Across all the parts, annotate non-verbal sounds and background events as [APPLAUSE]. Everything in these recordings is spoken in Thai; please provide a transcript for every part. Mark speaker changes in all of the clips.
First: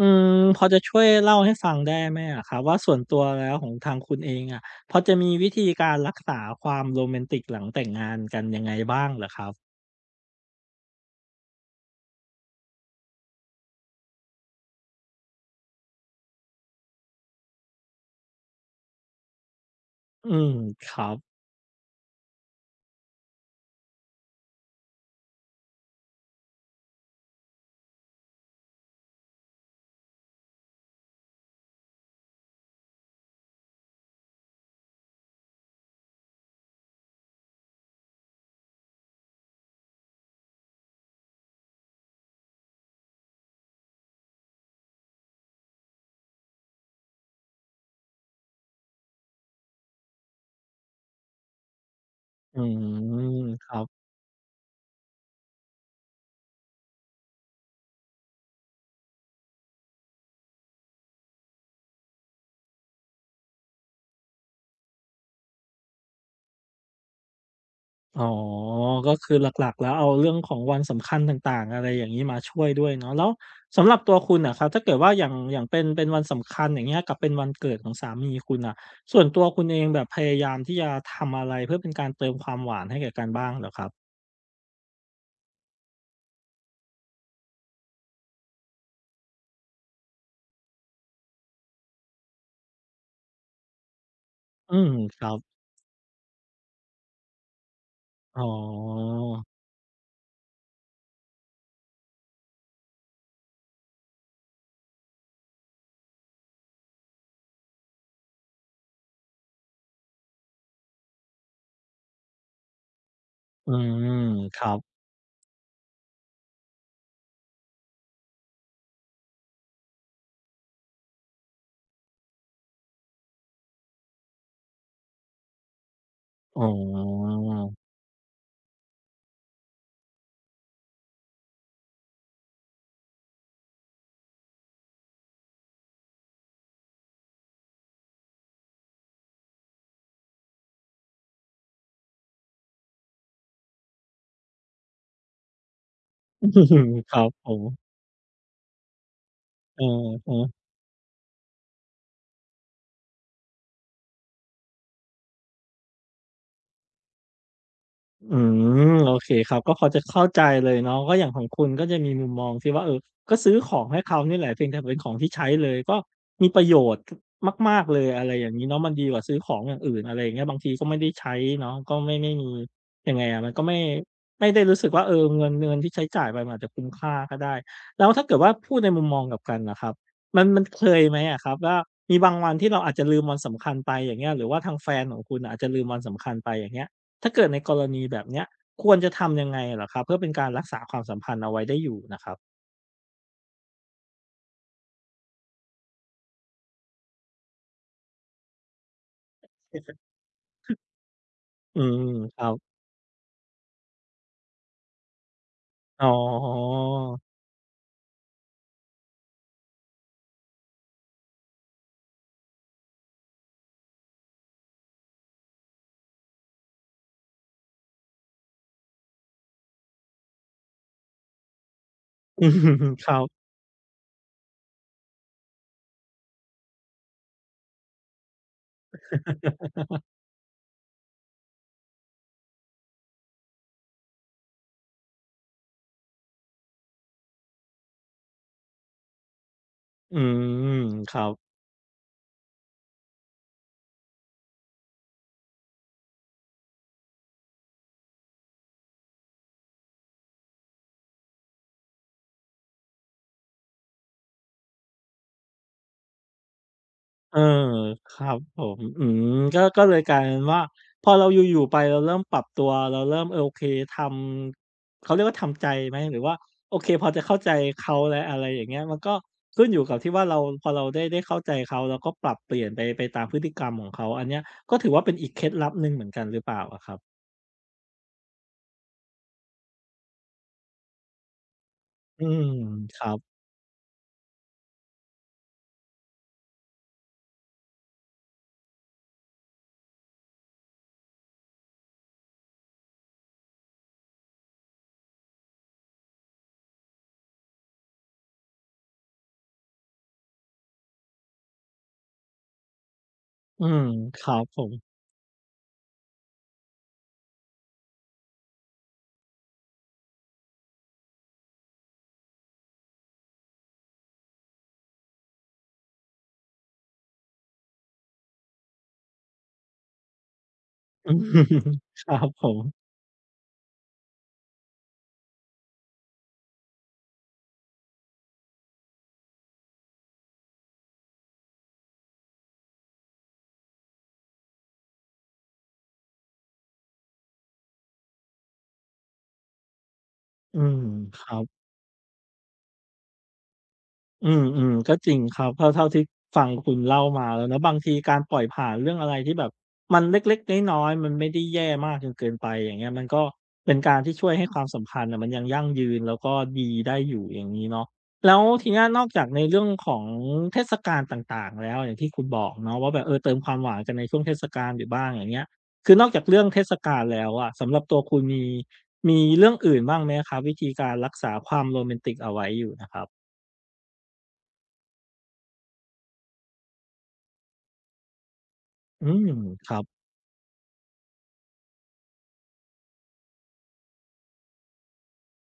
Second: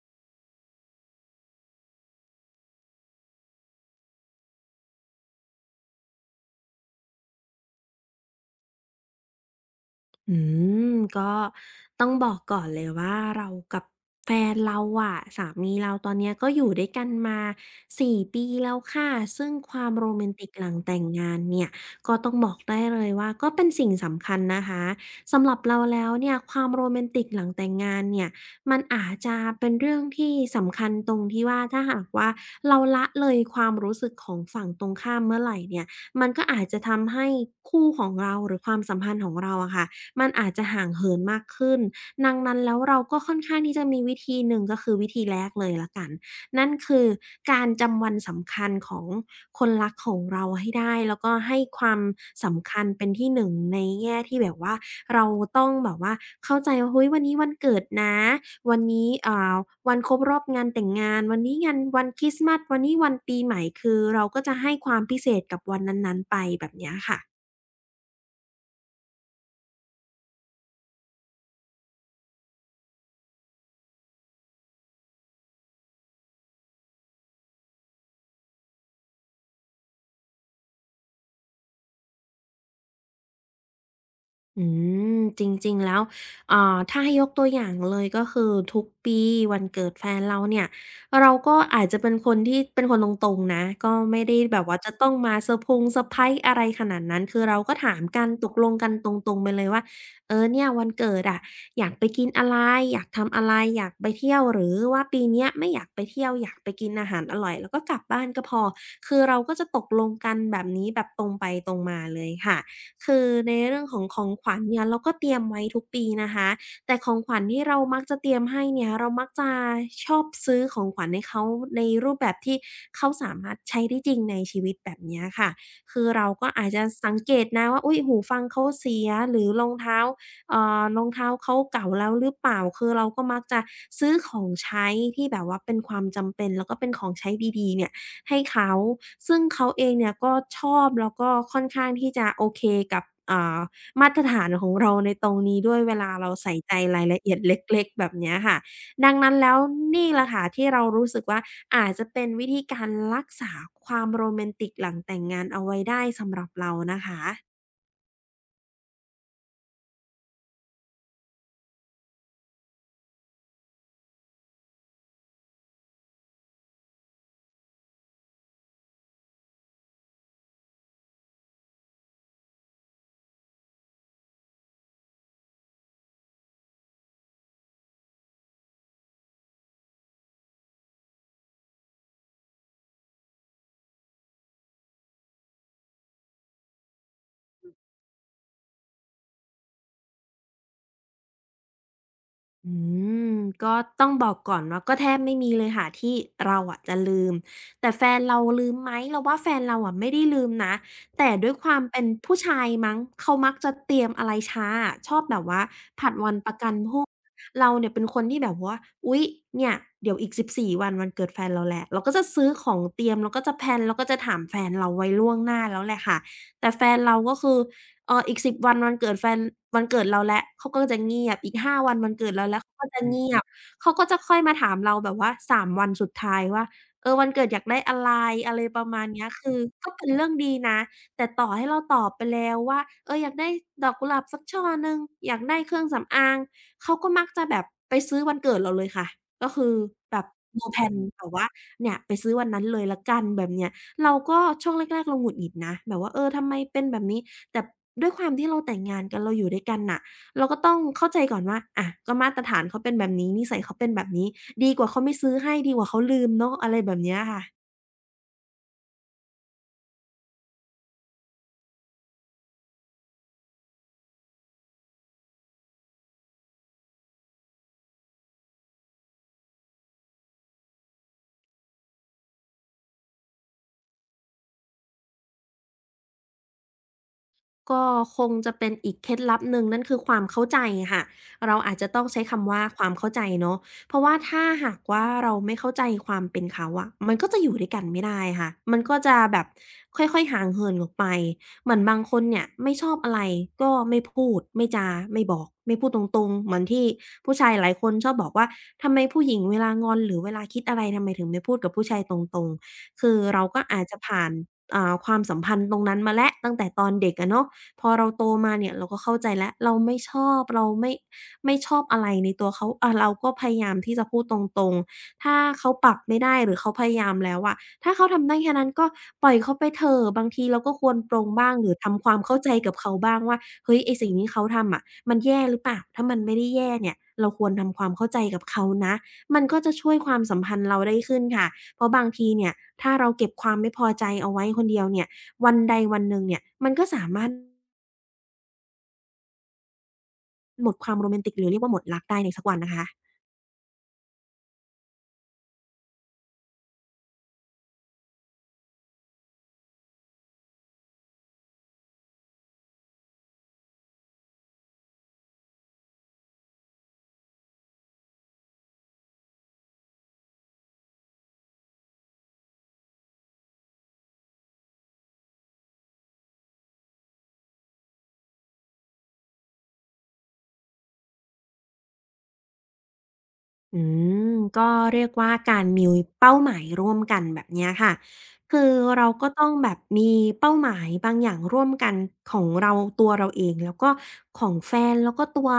Speaker 1: อืมพอจะช่วยเล่าให้ฟังได้ไหมอะครับว่าส่วนตัวแล้วของทางคุณเองอะพอจะมีวิธีการรักษาความโรแมนติกหลังแต่งงานกันยังไงบ้างเหรอครับ
Speaker 2: อืมก็ต้องบอกก่อนเลยว่าเรากับแฟนเราอะสามีเราตอนเนี้ยก็อยู่ด้วยกันมา4 ปีแล้วค่ะซึ่งความโรแม
Speaker 1: อื
Speaker 2: นติก
Speaker 1: ม
Speaker 2: หลัง
Speaker 1: ค
Speaker 2: แต่ง
Speaker 1: รับ
Speaker 2: งานเนี่ยก็ต้องบอกได้เลยว่าก็เป็นสิ่งสำคัญนะคะสำหรับเราแล้วเนี่ยความโรแมนติกหลังแต่งงานเนี่ยมันอาจจะเป็นเรื่องที่สำคัญตรงที่ว่าถ้าหากว่าเราละเลยความรู้สึกของฝั่งตรงข้ามเมื่อไหรเนี่ยมันก็อาจจะทำให้คู่ของเราหรือความสัมพันธ์ของเราอะค่ะ มันอาจจะห่างเหินมากขึ้นดังนั้นแล้วเราก็ค่อนข้างที่จะมีวิธีหนึ่งก็คือวิธีแรกเลยแล้วกัน นั่นคือการจำวันสำคัญของคนรักของเราให้ได้แล้วก็ให้ความ
Speaker 1: อื
Speaker 2: สำคัญเป็นที่ห
Speaker 1: ม
Speaker 2: นึ่ง
Speaker 1: ค
Speaker 2: ใน
Speaker 1: รับ
Speaker 2: แง่ที่แบบว่าเราต้องแบบว่าเข้าใจว่าเฮ้ยวันนี้วันเกิดนะ วันนี้วันครบรอบงานแต่งงาน วันนี้งานวันคริสต์มาสวันนี้วันปีใหม่คือเราก็จะให้ความพิเศษกับวันนั้นๆไปแบบเนี้ยค่ะ
Speaker 1: อ๋อก็คือหลักๆแล้วเอาเรื่องของวันสำคัญต่างๆอะไรอย่างงี้มาช่วยด้วยเนาะแล้วสำหรับตัวคุณน่ะครับถ้าเกิดว่าอย่างเป็นวันสำคัญอย่างเงี้ยกับเป็นวันเกิดของสามีคุณน่ะส่วนตัวคุณเองแบบพยายามที่จะทำอะไรเพื่อเป็นการเติมความหวานให้แก่กันบ้างเหรอครับ
Speaker 2: อืจริงๆแล้วถ้าให้ยกตัวอย่างเลยก็คือทุกปีวันเกิดแฟนเราเนี่ยเราก็อาจจะเป็นคนที่เป็นคนตรงๆนะก็ไม่ได้แบบ
Speaker 1: อื
Speaker 2: ว่าจะ
Speaker 1: ม
Speaker 2: ต้อง
Speaker 1: ครั
Speaker 2: มา
Speaker 1: บ
Speaker 2: เซอร์ไพรส์อะไรขนาดนั้นคือเราก็ถามกัน
Speaker 1: อ๋
Speaker 2: ต
Speaker 1: อ
Speaker 2: กลงกันตรงๆไปเลยว่าเออเนี่ยวันเกิดอะอยากไปกินอะไรอยากทำอะไรอยากไปเที่ยวหรือว่าปีเนี้ยไม่อยากไปเที่ยวอยากไปกินอาหารอร่อยแล้วก็กลับบ้านก็พอคือเราก็จะตกลงกันแบบนี้แบบตรงไปตรงมาเลยค่ะ คือใน
Speaker 1: อื
Speaker 2: เรื่องของ
Speaker 1: ม
Speaker 2: ของขวั
Speaker 1: ค
Speaker 2: ญ
Speaker 1: รั
Speaker 2: เนี่ยเรา
Speaker 1: บ
Speaker 2: ก็เตรียมไว้ทุกปีนะคะแต่ของขวัญที่เรามักจะเตรียมให้เนี่ยเรามักจะชอบซื้อของขวัญให้เขาในรูปแบบที่เขาสามารถใช้ได้จริงในชีวิตแบบเนี้ยค่ะคือเราก็
Speaker 1: อ๋
Speaker 2: อาจจะสังเก
Speaker 1: อ
Speaker 2: ตนะว่าอุ๊ยหูฟังเขาเสียหรือรองเท้าเขาเก่าแล้วหรือเปล่าคือเราก็มักจะซื้อของใช้ที่แบบว่าเป็นความจำเป็นแล้วก็เป็นของใช้ดีๆเนี่ย ให้เขาซึ่งเขาเองเนี่ยก็ชอบแล้วก็ค่อนข้างที่จะโอเคกับอ่ามาตรฐานของเราในตรงนี้ด้วยเวลาเราใส่ใจรา
Speaker 1: [LAUGHS]
Speaker 2: ย
Speaker 1: ค
Speaker 2: ละ
Speaker 1: รับ
Speaker 2: เอียด
Speaker 1: ผ
Speaker 2: เล็ก
Speaker 1: ม
Speaker 2: ๆแบบเนี้ยค่ะ ดังนั้นแล้ว
Speaker 1: เอ
Speaker 2: นี่แหละค่ะ
Speaker 1: อๆ
Speaker 2: ที่เรารู้สึกว่าอาจจะเป็นวิธีการรักษาความโรแมนติกหลังแต่งงานเอาไว้ได้สำหรับเรานะคะ
Speaker 1: อืมโอเคครับก็พอจะเข้าใจเลยเนาะก็อย่างของคุณก็จะมีมุมมองที่ว่าเออก็ซื้อของให้เขานี่แหละเพียงแต่เป็นของที่ใช้เลยก็มีประโยชน์มากๆเลยอะไรอย่างงี้เนาะมันดีกว่าซื้อของอย่างอื่นอะไรอย่างเงี้ยบางทีก็ไม่ได้ใช้เนาะก็ไม่มียังไงอะมันก็ไม่ได้รู้สึกว่าเออเงินที่ใช้จ่ายไปมันอาจจะคุ้มค่าก็ได้แล้วถ้าเกิดว่าพูดในมุมมองกลับกันน่ะครับมันเคยไหมอะครับว่ามีบางวันที่เราอาจจะลืมวันสำคัญไปอย่างเงี้ยหรือว่าทางแฟนของคุณอาจจะลืมวันสำคัญไปอย่างเงี้ย ถ้าเกิดในกรณีแบบเนี้ยควรจะทำยังไงเหรอครับเพื่อเป็นการรักษาความสัมพันธ์เอาไว้ได้อยู่นะครับ
Speaker 2: อืมก็ต้องบอกก่อนว่าก็แทบไม่มีเลยค่ะที่เราอะจะลืมแต่แฟนเราลืมไหมเราว่าแฟนเราอะไม่
Speaker 1: [LAUGHS]
Speaker 2: ได้ลืมนะแต่ด้วยควา
Speaker 1: อื
Speaker 2: ม
Speaker 1: ม
Speaker 2: เป็นผู้
Speaker 1: ครั
Speaker 2: ชาย
Speaker 1: บ
Speaker 2: มั้งเขามักจะเตรียมอะไรช้าอะชอบแบบว่า
Speaker 1: อ๋อ
Speaker 2: ผัดวันประกันพรุ่งเราเนี่ยเป็นคนที่แบบว่าอุ๊ยเนี่ยเดี๋ยวอีก14 วันวันเกิดแฟนเราแหละเราก็จะซื้อของเตรียมเราก็จะแพลนเราก็จะถามแฟนเราไว้ล่วงหน้าแล้วแหละค่ะแต่แฟนเราก็คือ เอออีก10 วันวันเกิดแฟนวันเกิดเราแล้วเขาก็จะเงียบอีก5 วันวันเกิด
Speaker 1: [LAUGHS]
Speaker 2: เรา
Speaker 1: อื
Speaker 2: แล้วเขาก็
Speaker 1: ม
Speaker 2: จะ
Speaker 1: ครั
Speaker 2: เงีย
Speaker 1: บ
Speaker 2: บเขาก็จะค่อยมาถามเราแบบว่า3 วันสุดท้ายว่าเออวันเกิดอยากได้อะไรอะไรประมาณเนี้ยคือก็เป็นเรื่องดีนะแต่ต่อให้เราตอบไปแล้วว่าเอออยากได้ดอกกุหลาบสักช่อหนึ่งอยากได้เครื่องสำอางเขาก็มักจะแบบไปซื้อวันเกิดเราเลยค่ะก็คือแบ
Speaker 1: อื
Speaker 2: บ no
Speaker 1: ม
Speaker 2: plan
Speaker 1: ค
Speaker 2: แบ
Speaker 1: รั
Speaker 2: บว่า
Speaker 1: บ
Speaker 2: เนี่ยไปซื้อวันนั้นเลยแล้วกันแบบเนี้ย เราก็ช่วงแรกๆเราหงุดหงิดนะแบบว่าเออทำไมเป็นแบบนี้แต่ด้วยความที่เราแต่งงานกันเราอยู่ด้วยกันน่ะเราก็ต้องเข้าใจก่อนว่าอะก็มาตรฐานเขาเป็นแบบนี้นิสัยเขาเป็นแบบนี้ดีกว่าเขาไม่ซื้อให้ดีกว่าเขาลืมเนาะอะไรแบบเนี้ย
Speaker 1: เอ
Speaker 2: ค่ะ
Speaker 1: อครับผมอืมก็เลยกลายเป็นว่าพอเราอยู่ๆไปเราเริ่มปรับตัวเราเริ่มเออโอเคทำเขาเรียกว่าทำใจไหมหรือว่าโอเคพอจะเข้าใจเขาและอะไรอย่างเงี้ยมันก็ขึ้นอยู่กับที่ว่าเราพอเราได้เข้าใจเขาเราก็ปรับเปลี่ยนไปตามพฤติกรรมของเขาอันเนี้ยก็ถือว่าเป็นอีกเคล็ดลับหนึ่งเหมือนกันหรือเปล่าอะครับ
Speaker 2: ก็คงจะเป็นอีกเคล็ดลับหนึ่งนั่นคือความเข้าใจค่ะเราอาจจะต้องใช้
Speaker 1: อืม
Speaker 2: คำว่าความ
Speaker 1: ค
Speaker 2: เข้า
Speaker 1: รั
Speaker 2: ใจ
Speaker 1: บ
Speaker 2: เนาะเพราะว่าถ้าหากว่าเราไม่เข้าใจความเป็นเขาอะมันก็จะอยู่ด้วยกันไม่ได้ค่ะมันก็จะแบบค่อยๆห่างเหินออกไปเหมือนบางคนเนี่ยไม่ชอบอะไรก็ไม่พูดไม่จาไม่บอกไม่พูดตรงๆเหมือนที่ผู้ชายหลายคนชอบบอกว่าทำไมผู้หญิงเวลางอนหรือเวลาคิดอะไรทำไมถึงไม่พูดกับผู้ชายตรงๆคือเราก็
Speaker 1: อื
Speaker 2: อา
Speaker 1: ม
Speaker 2: จจะ
Speaker 1: ค
Speaker 2: ผ่าน
Speaker 1: รับผม
Speaker 2: ความสัมพันธ์ตรงนั้นมาแล้วตั้งแต่ตอนเด็กอะเนาะ พอเราโตมาเนี่ยเราก็เข้าใจแล้วเราไม่ชอบเราไม่ชอบอะไรในตัวเขาเราก็พยายามที่จะพูดตรงๆถ้าเขาปรับไม่ได้หรือเขาพยายามแล้วอะถ้าเขาทำได้แค่นั้นก็ปล่อยเขาไปเถอะบางทีเราก็ควร
Speaker 1: [LAUGHS] อื
Speaker 2: ปรงบ้างห
Speaker 1: ม
Speaker 2: รือ
Speaker 1: ค
Speaker 2: ทำควา
Speaker 1: รั
Speaker 2: ม
Speaker 1: บ
Speaker 2: เข้า
Speaker 1: ผ
Speaker 2: ใจกับ
Speaker 1: ม
Speaker 2: เขาบ้างว่าเฮ้ยไอ้สิ่งที่เขาทำอะมันแย่หรือเปล่าถ้ามันไม่ได้แย่เนี่ยเราควรทำความเข้าใจกับเขานะมันก็จะช่วยความสัมพันธ์เราได้ขึ้นค่ะเพราะบางทีเนี่ยถ้าเราเก็บความไม่พอใจเอาไว้คนเดียวเนี่ยวันใดวันหนึ่งเนี่ยมันก็สามารถ
Speaker 1: อื
Speaker 2: หมด
Speaker 1: ม
Speaker 2: ความโรแมน
Speaker 1: ค
Speaker 2: ติก
Speaker 1: รั
Speaker 2: หรือเรีย
Speaker 1: บ
Speaker 2: กว่าหมดรักได้ในสักวันนะคะ
Speaker 1: อืมอืมก็จริงครับเท่าที่ฟังคุณเล่ามาแล้วเนาะบางทีการปล่อยผ่านเรื่องอะไรที่แบบมันเล็กๆน้อยๆมันไม่ได้แย่มากจนเกินไปอย่างเงี้ยมันก็เป็นการที่ช่วยให้ความสัมพันธ์น่ะมันยังยั่งยืนแล้วก็ดีได้อยู่อย่างงี้เนาะแล้วทีเนี้ยนอกจากในเรื่องของเทศกาลต่างๆแล้วอย่างที่คุณบอกเนาะว่าแบบเออเติมความหวานกันในช่วงเทศกาลอยู่บ้างอย่างเงี้ยคือนอกจากเรื่องเทศกาลแล้วอะสำหรับตัวคุณมีเรื่องอื่นบ้างไหมครับวิธีการรักษาความโรแมนติกเอาไว้อยู่นะครับ
Speaker 2: อืมก็เรียกว่าการมีเป้าหมายร่วมกันแบบเนี้ยค่ะคือเรา
Speaker 1: อื
Speaker 2: ก็
Speaker 1: ม
Speaker 2: ต้องแบ
Speaker 1: ค
Speaker 2: บ
Speaker 1: รับ
Speaker 2: มีเป้าหมายบางอย่างร่วมกันของเราตัวเราเองแล้วก็ของแฟนแล้วก็ตัว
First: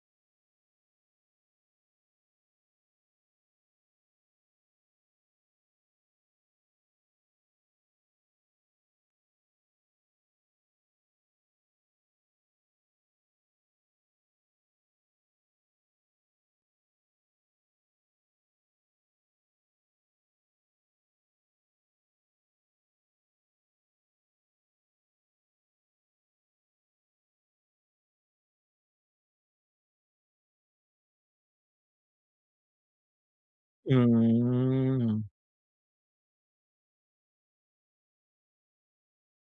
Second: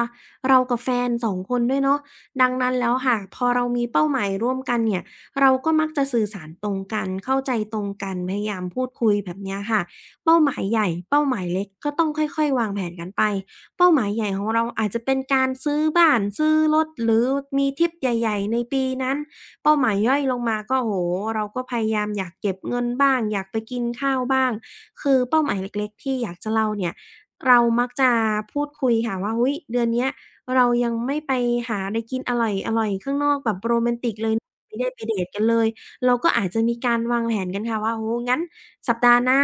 Speaker 2: เรากับแฟน2คนด้วยเนาะดังนั้นแล้วค่ะพอเรามีเป้าหมายร่วมกันเนี่ยเราก็มักจะสื่อสารตรงกันเข้าใจตรงกันพยายามพูดคุยแบบเนี้ยค่ะเป้าหมายใหญ่เป้าหมายเล็กก็ต้องค่อยๆวางแผนกันไป เป้าหมายใหญ่ของเราอาจจะเป็นการซื้อบ้านซื้อรถหรือมีทริปใหญ่ๆในปีนั้นเป้าหมายย่อยลงมาก็โอ้โฮเราก็พยายามอยากเก็บเงินบ้างอยากไปกินข้าวบ้างคือเป้าหมายเล็กๆที่อยากจะเล่าเนี่ยเรามักจะพูดคุยค่ะว่าอุ๊ยเดือนเนี้ยเรายังไม่ไปหาอะไรกินอร่อยๆข้างนอกแบบโรแม
Speaker 1: อื
Speaker 2: นติกเลยไม่ได้ไปเดตกั
Speaker 1: ม
Speaker 2: นเลยเราก็อาจจะมีการวางแผนกันค่ะว่าโอ้โฮงั้นสัปดาห์หน้า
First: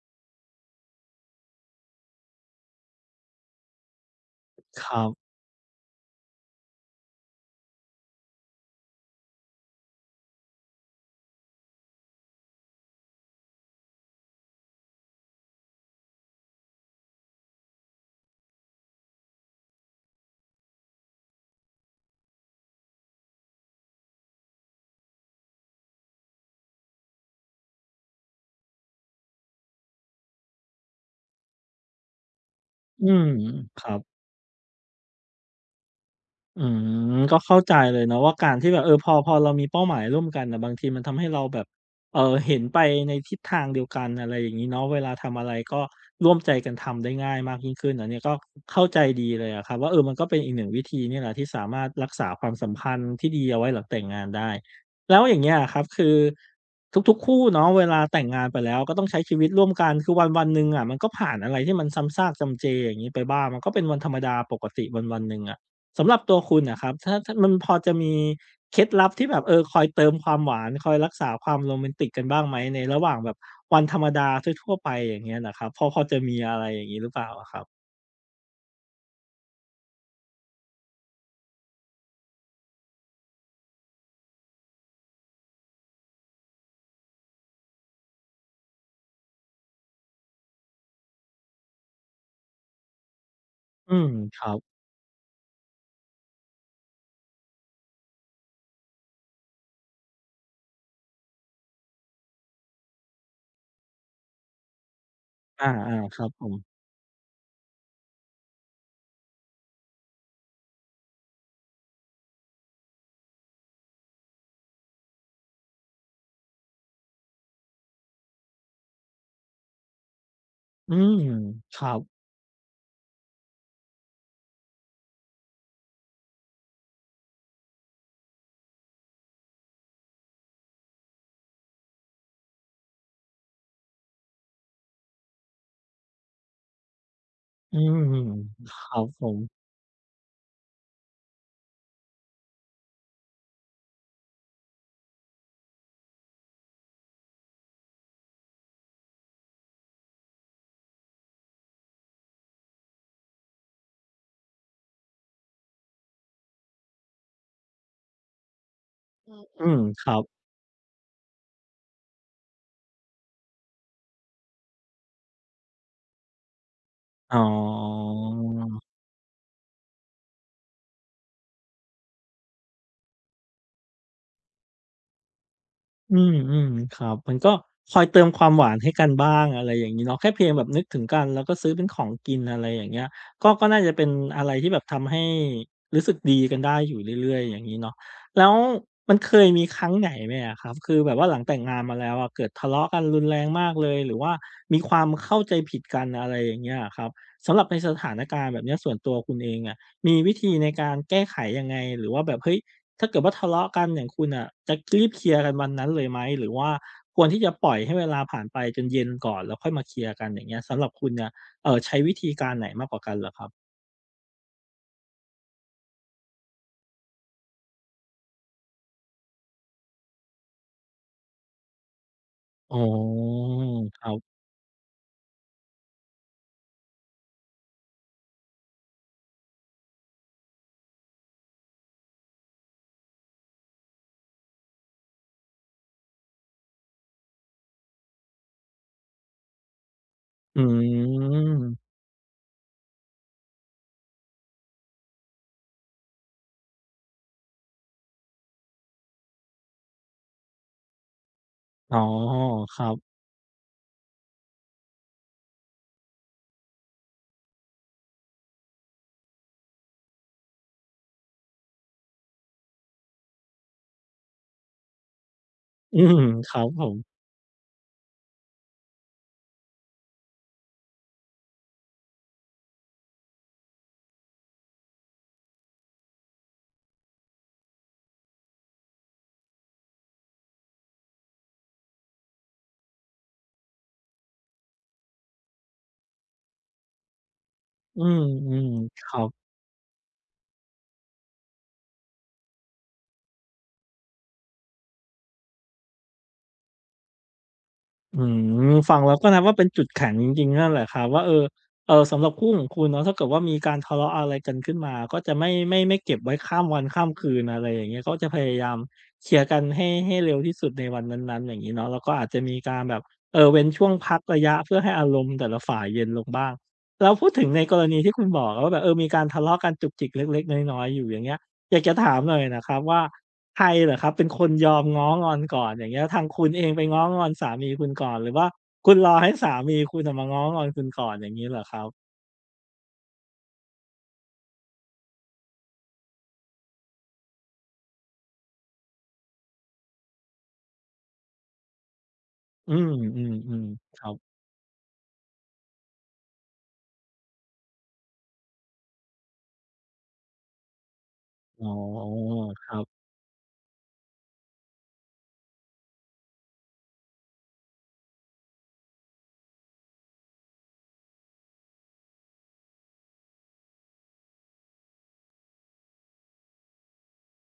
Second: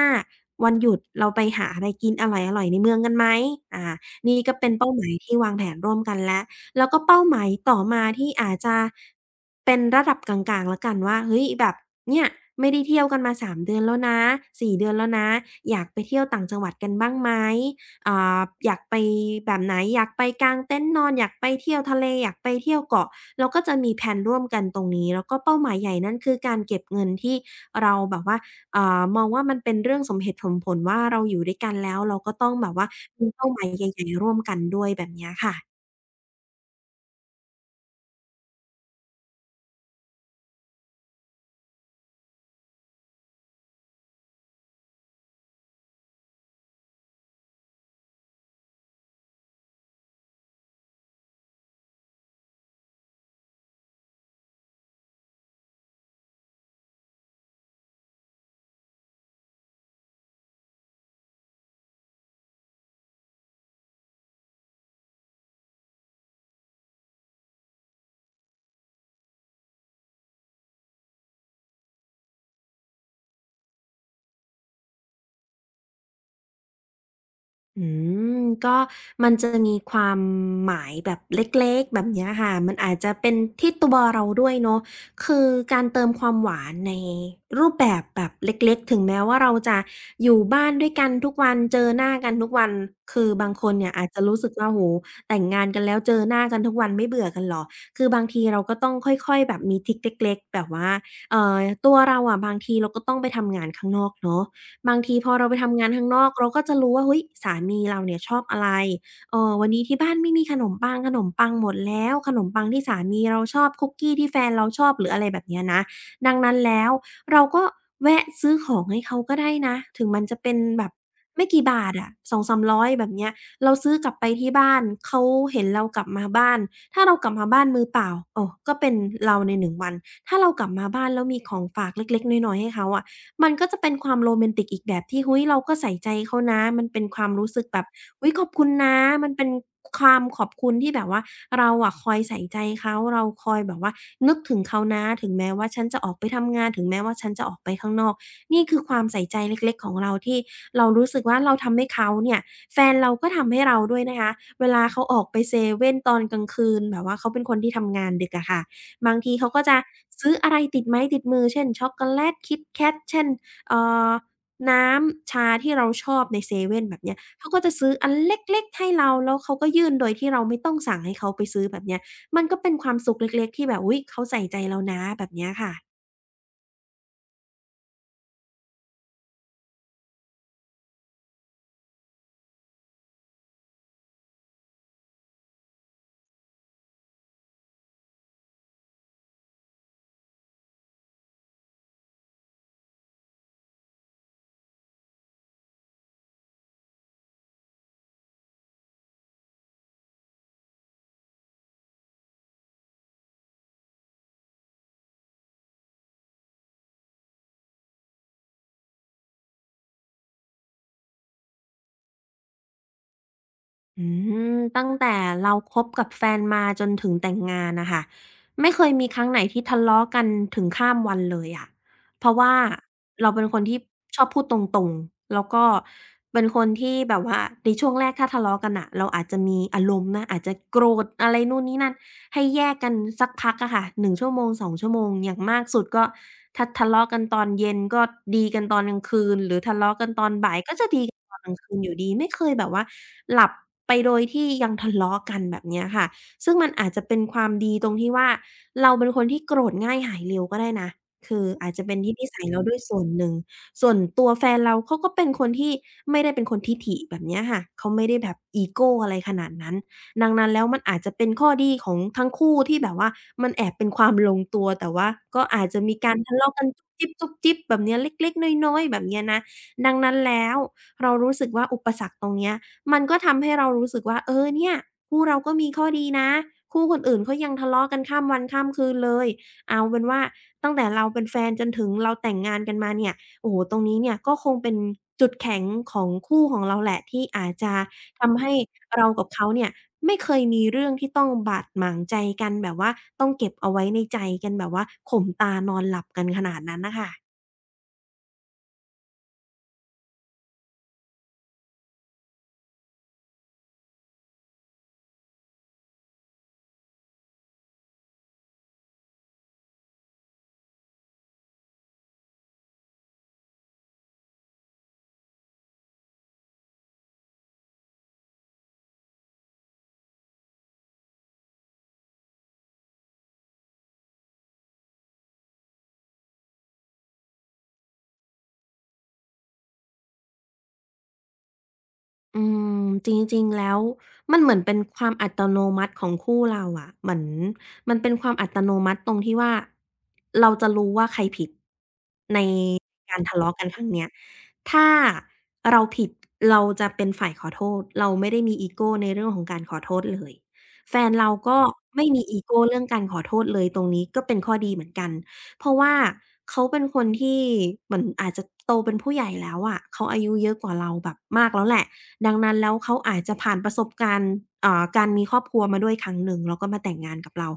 Speaker 2: วันหยุดเราไปหาอะไรกินอร่อยๆในเมืองกันไหมอา นี่ก็เป็น
Speaker 1: ค
Speaker 2: เป้าห
Speaker 1: รั
Speaker 2: มาย
Speaker 1: บ
Speaker 2: ที่วางแผนร่วมกันแล้วแล้วก็เป้าหมายต่อมาที่อาจจะเป็นระดับกลางๆแล้วกันว่าเฮ้ยแบบเนี่ยไม่ได้เที่ยวกันมา3เดือนแล้วนะ4เดือนแล้วนะอยากไปเที่ยวต่างจังหวัดกันบ้างไหมอ่าอยากไปแบบไหนอยากไปกางเต็นท์นอนอยากไปเที่ยวทะเลอยากไปเที่ยวเกาะเราก็จะมีแพลนร่วมกันตรงนี้แล้วก็เป้าหมายใหญ่นั่นคือการเก็บเงินที่เราแบบว่า มองว่ามันเป็นเรื่องสมเหตุสมผลว่าเราอยู่ด้วยกันแล้วเราก็ต้องแบบว่า
Speaker 1: อืม
Speaker 2: มีเป้าหมาย
Speaker 1: ครั
Speaker 2: ให
Speaker 1: บ
Speaker 2: ญ่ๆร่วมกันด้วยแบบเนี้ยค่ะ
Speaker 1: อืมก็เข้าใจเลยเนาะว่าการที่แบบเออพอเรามีเป้าหมายร่วมกันน่ะบางทีมันทำให้เราแบบเอ่อเห็นไปในทิศทางเดียวกันอะไรอย่างงี้เนาะเวลาทำอะไรก็ร่วมใจกันทำได้ง่ายมากยิ่งขึ้นอันนี้ก็เข้าใจดีเลยอะครับว่าเออมันก็เป็นอีกหนึ่งวิธีเนี่ยแหละที่สามารถรักษาความสัมพันธ์ที่ดีเอาไว้หลังแต่งงานได้แล้วอย่างเงี้ยอะครับคือทุกๆคู่เนาะเวลาแต่งงานไปแล้วก็ต้องใช้ชีวิตร่วมกันคือวันๆหนึ่งอะมันก็ผ่านอะไรที่มันซ้ำซากจำเจอย่างงี้ไปบ้างมันก็เป็นวันธรรมดาปกติวันๆหนึ่งอะ สำหรับตัวคุณนะครับถ้ามันพอจะมีเคล็ดลับที่แบบเออคอยเติมความหวานคอยรักษาความโรแมนติกกันบ้างไหมในระหว่างแบบวันธรรมดาทั่วๆไปอย่างเงี้ยน่ะครับพอจะมีอะไรอย่างงี้หรือเปล่าอะครับ
Speaker 2: อืมก็มันจะมีความหมายแบบเล็กๆแบบเนี้ยค่ะมันอาจจะเป็นที่ตัวเราด้วยเนาะคือการเติมความหวานในรูปแบบแบบเล็กๆถึงแม้ว่าเราจะอยู่บ้านด้วยกันทุกวันเจอหน้ากันทุกวันคือบางคนเนี่ย
Speaker 1: อื
Speaker 2: อา
Speaker 1: ม
Speaker 2: จจะรู้
Speaker 1: ค
Speaker 2: สึ
Speaker 1: รั
Speaker 2: กว่าโอ้
Speaker 1: บ
Speaker 2: โฮแต่งงานกันแล้วเจอหน้ากันทุกวันไม่เบื่อกันเหรอคือบางทีเราก็ต้องค่อยๆแบบมีทริกเล็กๆแบบว่าเอ่อตัวเราอะบางทีเราก็ต้องไปทำงานข้างนอกเนาะ บางทีพอเราไป
Speaker 1: อา
Speaker 2: ทำงานข้าง
Speaker 1: ๆ
Speaker 2: น
Speaker 1: ค
Speaker 2: อ
Speaker 1: รั
Speaker 2: ก
Speaker 1: บผ
Speaker 2: เรา
Speaker 1: ม
Speaker 2: ก็จะรู้ว่าเฮ้ยสามีเราเนี่ยชอบอะไรวันนี้ที่บ้านไม่มีขนมปังขนมปังหมดแล้วขนมปังที่สามีเราชอบคุกกี้ที่แฟนเราชอบหรืออะไรแบบเนี้ยนะดังนั้นแล้วเราก็แวะซื้อของให้เขาก็ได้นะถึงมันจะเป็นแบบ
Speaker 1: อืม
Speaker 2: ไม่กี่
Speaker 1: ค
Speaker 2: บา
Speaker 1: รั
Speaker 2: ท
Speaker 1: บ
Speaker 2: อะสองสามร้อยแบบเนี้ยเราซื้อกลับไปที่บ้านเขาเห็นเรากลับมาบ้านถ้าเรากลับมาบ้านมือเปล่าโอ้ก็เป็นเราในหนึ่งวันถ้าเรากลับมาบ้านแล้วมีของฝากเล็กๆน้อยๆให้เขาอะ มันก็จะเป็นความโรแมนติกอีกแบบที่เฮ้ยเราก็ใส่ใจเขานะมันเป็นความรู้สึก
Speaker 1: อื
Speaker 2: แบบ
Speaker 1: ม
Speaker 2: อุ๊ยขอบคุณ
Speaker 1: ค
Speaker 2: นะ
Speaker 1: รับผ
Speaker 2: มัน
Speaker 1: ม
Speaker 2: เป็นความขอบคุณที่แบบว่าเราอะคอยใส่ใจเขา เราคอยแบบว่านึกถึงเขานะถึงแม้ว่าฉันจะออกไปทำงาน ถึงแม้ว่าฉันจะออกไปข้างนอก นี่คือความใส่ใจเล็กๆของเราที่เรารู้สึกว่าเราทำให้เขาเนี่ยแฟนเราก็ทำให้เราด้วยนะคะเวลาเขาออกไปเซเว่นตอนกลางคืนแบบว่าเขาเป็นคนที่ทำงานดึกอะค่ะ บางทีเขาก็
Speaker 1: อื
Speaker 2: จะ
Speaker 1: มครับ
Speaker 2: ซื้ออะไรติดไม้ติดมือเช่นช็อกโกแลตคิตแ a t เช่นเอ่อน้ำชาที่เราชอบในเซเว่นแบบเนี้ย
Speaker 1: อ๋
Speaker 2: เขาก็จะซื้ออันเล็กๆให้
Speaker 1: อ
Speaker 2: เราแล้วเขาก็ยื่นโดยที่เราไม่ต้องสั่งให้เขาไปซื้อแบบเนี้ยมันก็เป็นความสุขเล็กๆที่แบบอุ๊ยเขาใส่ใจเรานะแบบเนี้ยค่ะ
Speaker 1: อืมอืมครับมันก็คอยเติมความหวานให้กันบ้างอะไรอย่างงี้เนาะแค่เพียงแบบนึกถึงกันแล้วก็ซื้อเป็นของกินอะไรอย่างเงี้ยก็น่าจะเป็นอะไรที่แบบทำให้รู้สึกดีกันได้อยู่เรื่อยๆอย่างงี้เนาะแล้วมันเคยมีครั้งไหนไหมอะครับคือแบบว่าหลังแต่งงานมาแล้วอะเกิดทะเลาะกันรุนแรงมากเลยหรือว่ามีความเข้าใจผิดกันอะไรอย่างเงี้ยอะครับสำหรับในสถานการณ์แบบเนี้ยส่วนตัวคุณเองอะมีวิธีในการแก้ไขยังไงหรือว่าแบบเฮ้ย ถ้าเกิดว่าทะเลาะกันอย่างคุณอ่ะจะรีบเคลียร์กันวันนั้นเลยไหมหรือว่าควรที่จะปล่อยให้เวลาผ่านไปจนเย็นก่อนแล้วค่อยมาเคลียร์กันอย่างเงี้ยสำหรับคุณเนี่ยเออใช้วิธีการไหนมากกว่ากันเหรอครับ
Speaker 2: อืมตั้งแต่เราคบกับแฟนมาจนถึงแต่งงานน่ะค่ะไม่เคยมีครั้งไหนที่ทะเลาะกันถึงข้ามวันเลยอะเพราะว่า
Speaker 1: อ๋อ
Speaker 2: เราเป็นคนที่
Speaker 1: ครั
Speaker 2: ชอบ
Speaker 1: บ
Speaker 2: พูดตรงๆแล้วก็เป็นคนที่แบบว่าในช่วงแรกถ้าทะเลาะกันน่ะเราอาจจะมีอารมณ์นะอาจจะโกรธอะไรนู่นนี่นั่น ให้แยกกันสักพักอะค่ะ1ชั่วโมง2ชั่วโมงอย่างมากสุดก็ถ้าทะเลาะกันตอนเย็นก็ดีกันตอนกลางคืนหรือทะเลาะกันตอนบ่าย
Speaker 1: อื
Speaker 2: ก็จะดีกันตอนกลางคืนอยู่
Speaker 1: ม
Speaker 2: ดีไม่เคยแบบว่าหลับไปโดยที่ยังทะเลาะกันแบบเนี้ยค่ะซึ่งมันอาจจะเป็นความดีตรงที่ว่าเราเป็นคนที่โกรธง่ายหายเร็วก็ได้นะคืออาจจะเป็
Speaker 1: อ๋
Speaker 2: น
Speaker 1: อ
Speaker 2: ที่นิสัยเราด้
Speaker 1: ค
Speaker 2: วย
Speaker 1: รับ
Speaker 2: ส่วนหนึ่งส่วนตัวแฟนเราเขาก็เป็นคนที่ไม่ได้เป็นคนทิฐิแบบเนี้ยค่ะเขาไม่ได้แบบอีโกอะไรขนาดนั้น ดังนั้นแล้วมันอาจจะเป็นข้อดีของทั้งคู่ที่แบบว่ามันแอบเป็นความลงตัวแต่ว่าก็อาจจะมี
Speaker 1: อื
Speaker 2: การ
Speaker 1: ม
Speaker 2: ทะเลาะ
Speaker 1: ครั
Speaker 2: กัน
Speaker 1: บผ
Speaker 2: จุ๊บ
Speaker 1: ม
Speaker 2: จิ๊บจุ๊บจิ๊บแบบเนี้ยเล็กๆน้อยๆแบบเนี้ยนะดังนั้นแล้วเรารู้สึกว่าอุปสรรคตรงเนี้ยมันก็ทำให้เรารู้สึกว่าเออเนี่ยคู่เราก็มีข้อดีนะคู่คนอื่นเขายังทะเลาะกันข้ามวันข้ามคืนเลยเอาเป็นว่าตั้งแต่เราเป็นแฟนจนถึงเราแต่งงานกันมาเนี่ย โอ้โฮตรงนี้เนี่ยก็คงเป็นจุดแข็งของคู่ของเราแหละที่อาจจะ
Speaker 1: อืม
Speaker 2: ทำให้
Speaker 1: ๆค
Speaker 2: เรา
Speaker 1: รั
Speaker 2: กับเขา
Speaker 1: บ
Speaker 2: เนี่ยไม่เคยมีเรื่องที่ต้องบาดหมางใจกันแบบว่าต้องเก็บเอาไว้ในใจกันแบบว่าข่มตานอนหลับกันขนาดนั้นน่ะค่ะ
Speaker 1: อืมฟังแล้วก็นับว่าเป็นจุดแข็งจริงๆนั่นแหละครับว่าเออเออสำหรับคู่ของคุณเนาะถ้าเกิดว่ามีการทะเลาะอะไรกันขึ้นมาก็จะไม่เก็บไว้ข้ามวันข้ามคืนอะไรอย่างเงี้ยก็จะพยายามเคลียร์กันให้เร็วที่สุดในวันนั้นๆอย่างงี้เนาะแล้วก็อาจจะมีการแบบเว้นช่วงพักระยะเพื่อให้อารมณ์แต่ละฝ่ายเย็นลงบ้างแล้วพูดถึงในกรณีที่คุณบอกอะว่าแบบเออมีการทะเลาะกันจุกจิกเล็กๆน้อยๆอยู่อย่างเงี้ย อยากจะถามหน่อยนะครับว่าใครเหรอครับเป็นคนยอมง้องอนก่อนอย่างเงี้ยทางคุณเองไปง้องอนสามีคุณก่อนหรือว่าคุณรอให้สามีคุณน่ะมาง้องอนคุณก่อนอย่างงี้เหรอครับ
Speaker 2: อืมจริงๆแล้วมันเหมือนเป็นความอัตโนมัติของคู่เราอะเหมือนมันเป็นความอัตโนมัติตรงที่ว่าเราจะรู้ว่าใครผิดใน
Speaker 1: อื
Speaker 2: การทะเลาะกั
Speaker 1: ม
Speaker 2: นครั้ง
Speaker 1: ๆๆค
Speaker 2: เนี้ย
Speaker 1: รับ
Speaker 2: ถ้าเราผิดเราจะเป็นฝ่ายขอโทษเราไม่ได้มีอีโกในเรื่องของการขอโทษเลยแฟนเราก็
Speaker 1: อ๋อ
Speaker 2: ไม่มีอีโก
Speaker 1: ค
Speaker 2: เรื่
Speaker 1: รั
Speaker 2: อง
Speaker 1: บ
Speaker 2: การขอโทษเลยตรงนี้ก็เป็นข้อดีเหมือนกันเพราะว่าเขาเป็นคนที่เหมือนอาจจะโตเป็นผู้ใหญ่แล้วอะเขาอายุเยอะกว่าเราแบบมากแล้วแหละ ดังนั้นแล้วเขาอาจจะผ่านประสบการณ์การมีครอบครัวมาด้วยครั้งหนึ่งแล้วก็มาแต่งงานกับเรา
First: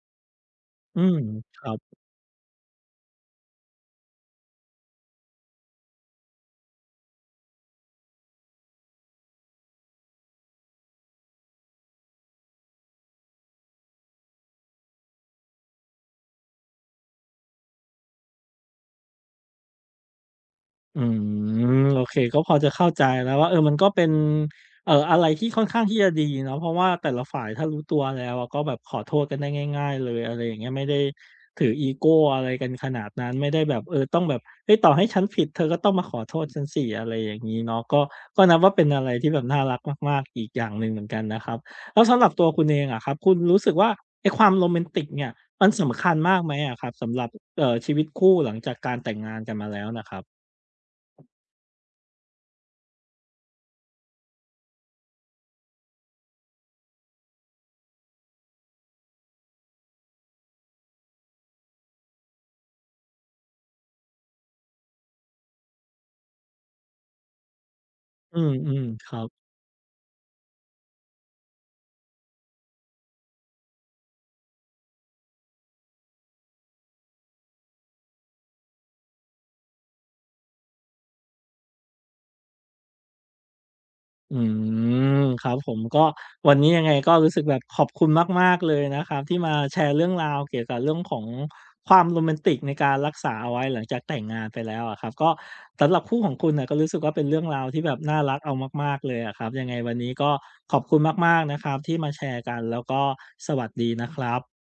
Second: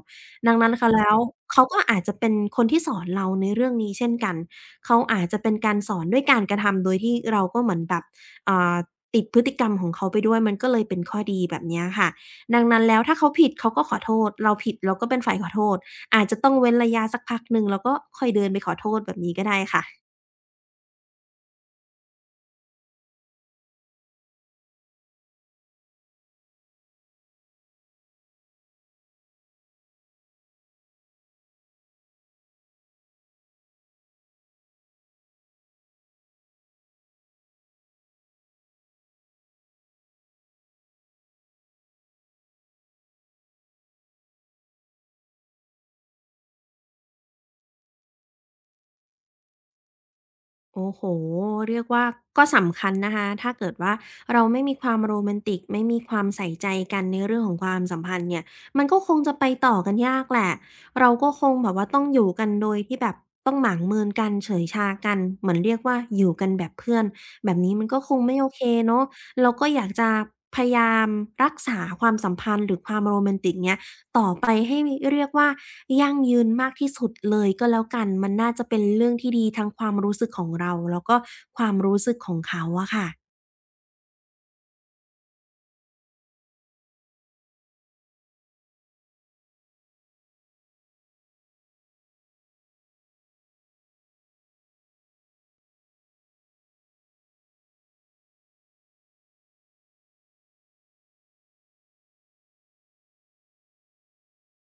Speaker 2: ดังนั้นค
Speaker 1: อื
Speaker 2: แล้ว
Speaker 1: มค
Speaker 2: เขา
Speaker 1: รั
Speaker 2: ก็
Speaker 1: บ
Speaker 2: อาจจะเป็นคนที่สอนเราในเรื่องนี้เช่นกันเขาอาจจะเป็นการสอนด้วยการกระทำโดยที่เราก็เหมือนแบบอ่าติดพฤติกรรมของเขาไปด้วยมันก็เลยเป็นข้อดีแบบเนี้ยค่ะดังนั้นแล้วถ้าเขาผิดเขาก็ขอโทษเราผิดเราก็เป็นฝ่ายขอโทษอาจจะต้องเว้นระยะสักพักหนึ่งแล้วก็ค่อยเดินไปขอโทษแบบนี้ก็ได้ค่ะ
Speaker 1: อืมโอเคก็พอจะเข้าใจแล้วว่าเออมันก็เป็นอะไรที่ค่อนข้างที่จะดีเนาะเพราะว่าแต่ละฝ่ายถ้ารู้ตัวแล้วอะก็แบบขอโทษกันได้ง่ายๆเลยอะไรอย่างเงี้ยไม่ได้ถืออีโกอะไรกันขนาดนั้นไม่ได้แบบเออต้องแบบเฮ้ยต่อให้ฉันผิดเธอก็ต้องมาขอโทษฉันสิอะไรอย่างงี้เนาะก็นับว่าเป็นอะไรที่แบบน่ารักมากๆอีกอย่างหนึ่งเหมือนกันนะครับแล้วสำหรับตัวคุณเองอะครับคุณรู้สึกว่าไอ้ความโรแมนติกเนี่ยมันสำคัญมากไหมอะครับสำหรับชีวิตคู่หลังจากการแต่งงานกันมาแล้วน่ะครับ
Speaker 2: โอ้โหเรียกว่าก็สำคัญนะคะถ้าเกิดว่าเราไม่มีความโรแมนติกไม่มีความใส่ใจกันในเรื่องของความสัมพันธ์เนี่ยมันก็คงจะไปต่อกันยากแหละเราก็คงแบบว่าต้องอยู่กันโดยที่แบบต้องหมางเมินกันเฉยชากันเหมือนเรียกว่าอยู่กันแบบเพื่อนแบบนี้มันก็คงไม่
Speaker 1: อื
Speaker 2: โอ
Speaker 1: ม
Speaker 2: เค
Speaker 1: อืม
Speaker 2: เนาะ
Speaker 1: ครับ
Speaker 2: เราก็อยากจะพยายามรักษาความสัมพันธ์หรือความโรแมนติกเนี่ย ต่อไปให้เรียกว่ายั่งยืนมากที่สุดเลยก็แล้วกันมันน่าจะเป็นเรื่องที่ดีทั้งความรู้สึกของเราแล้วก็ความรู้สึกของเขาอะค่ะ
Speaker 1: อืมครับผมก็วันนี้ยังไงก็รู้สึกแบบขอบคุณมากๆเลยนะครับที่มาแชร์เรื่องราวเกี่ยวกับเรื่องของความโรแมนติกในการรักษาเอาไว้หลังจากแต่งงานไปแล้วอะครับก็สำหรับคู่ของคุณน่ะก็รู้สึกว่าเป็นเรื่องราวที่แบบน่ารักเอามากๆเลยอะครับยังไงวันนี้ก็ขอบคุณมากๆนะครับที่มาแชร์กันแล้วก็สวัสดีนะครับ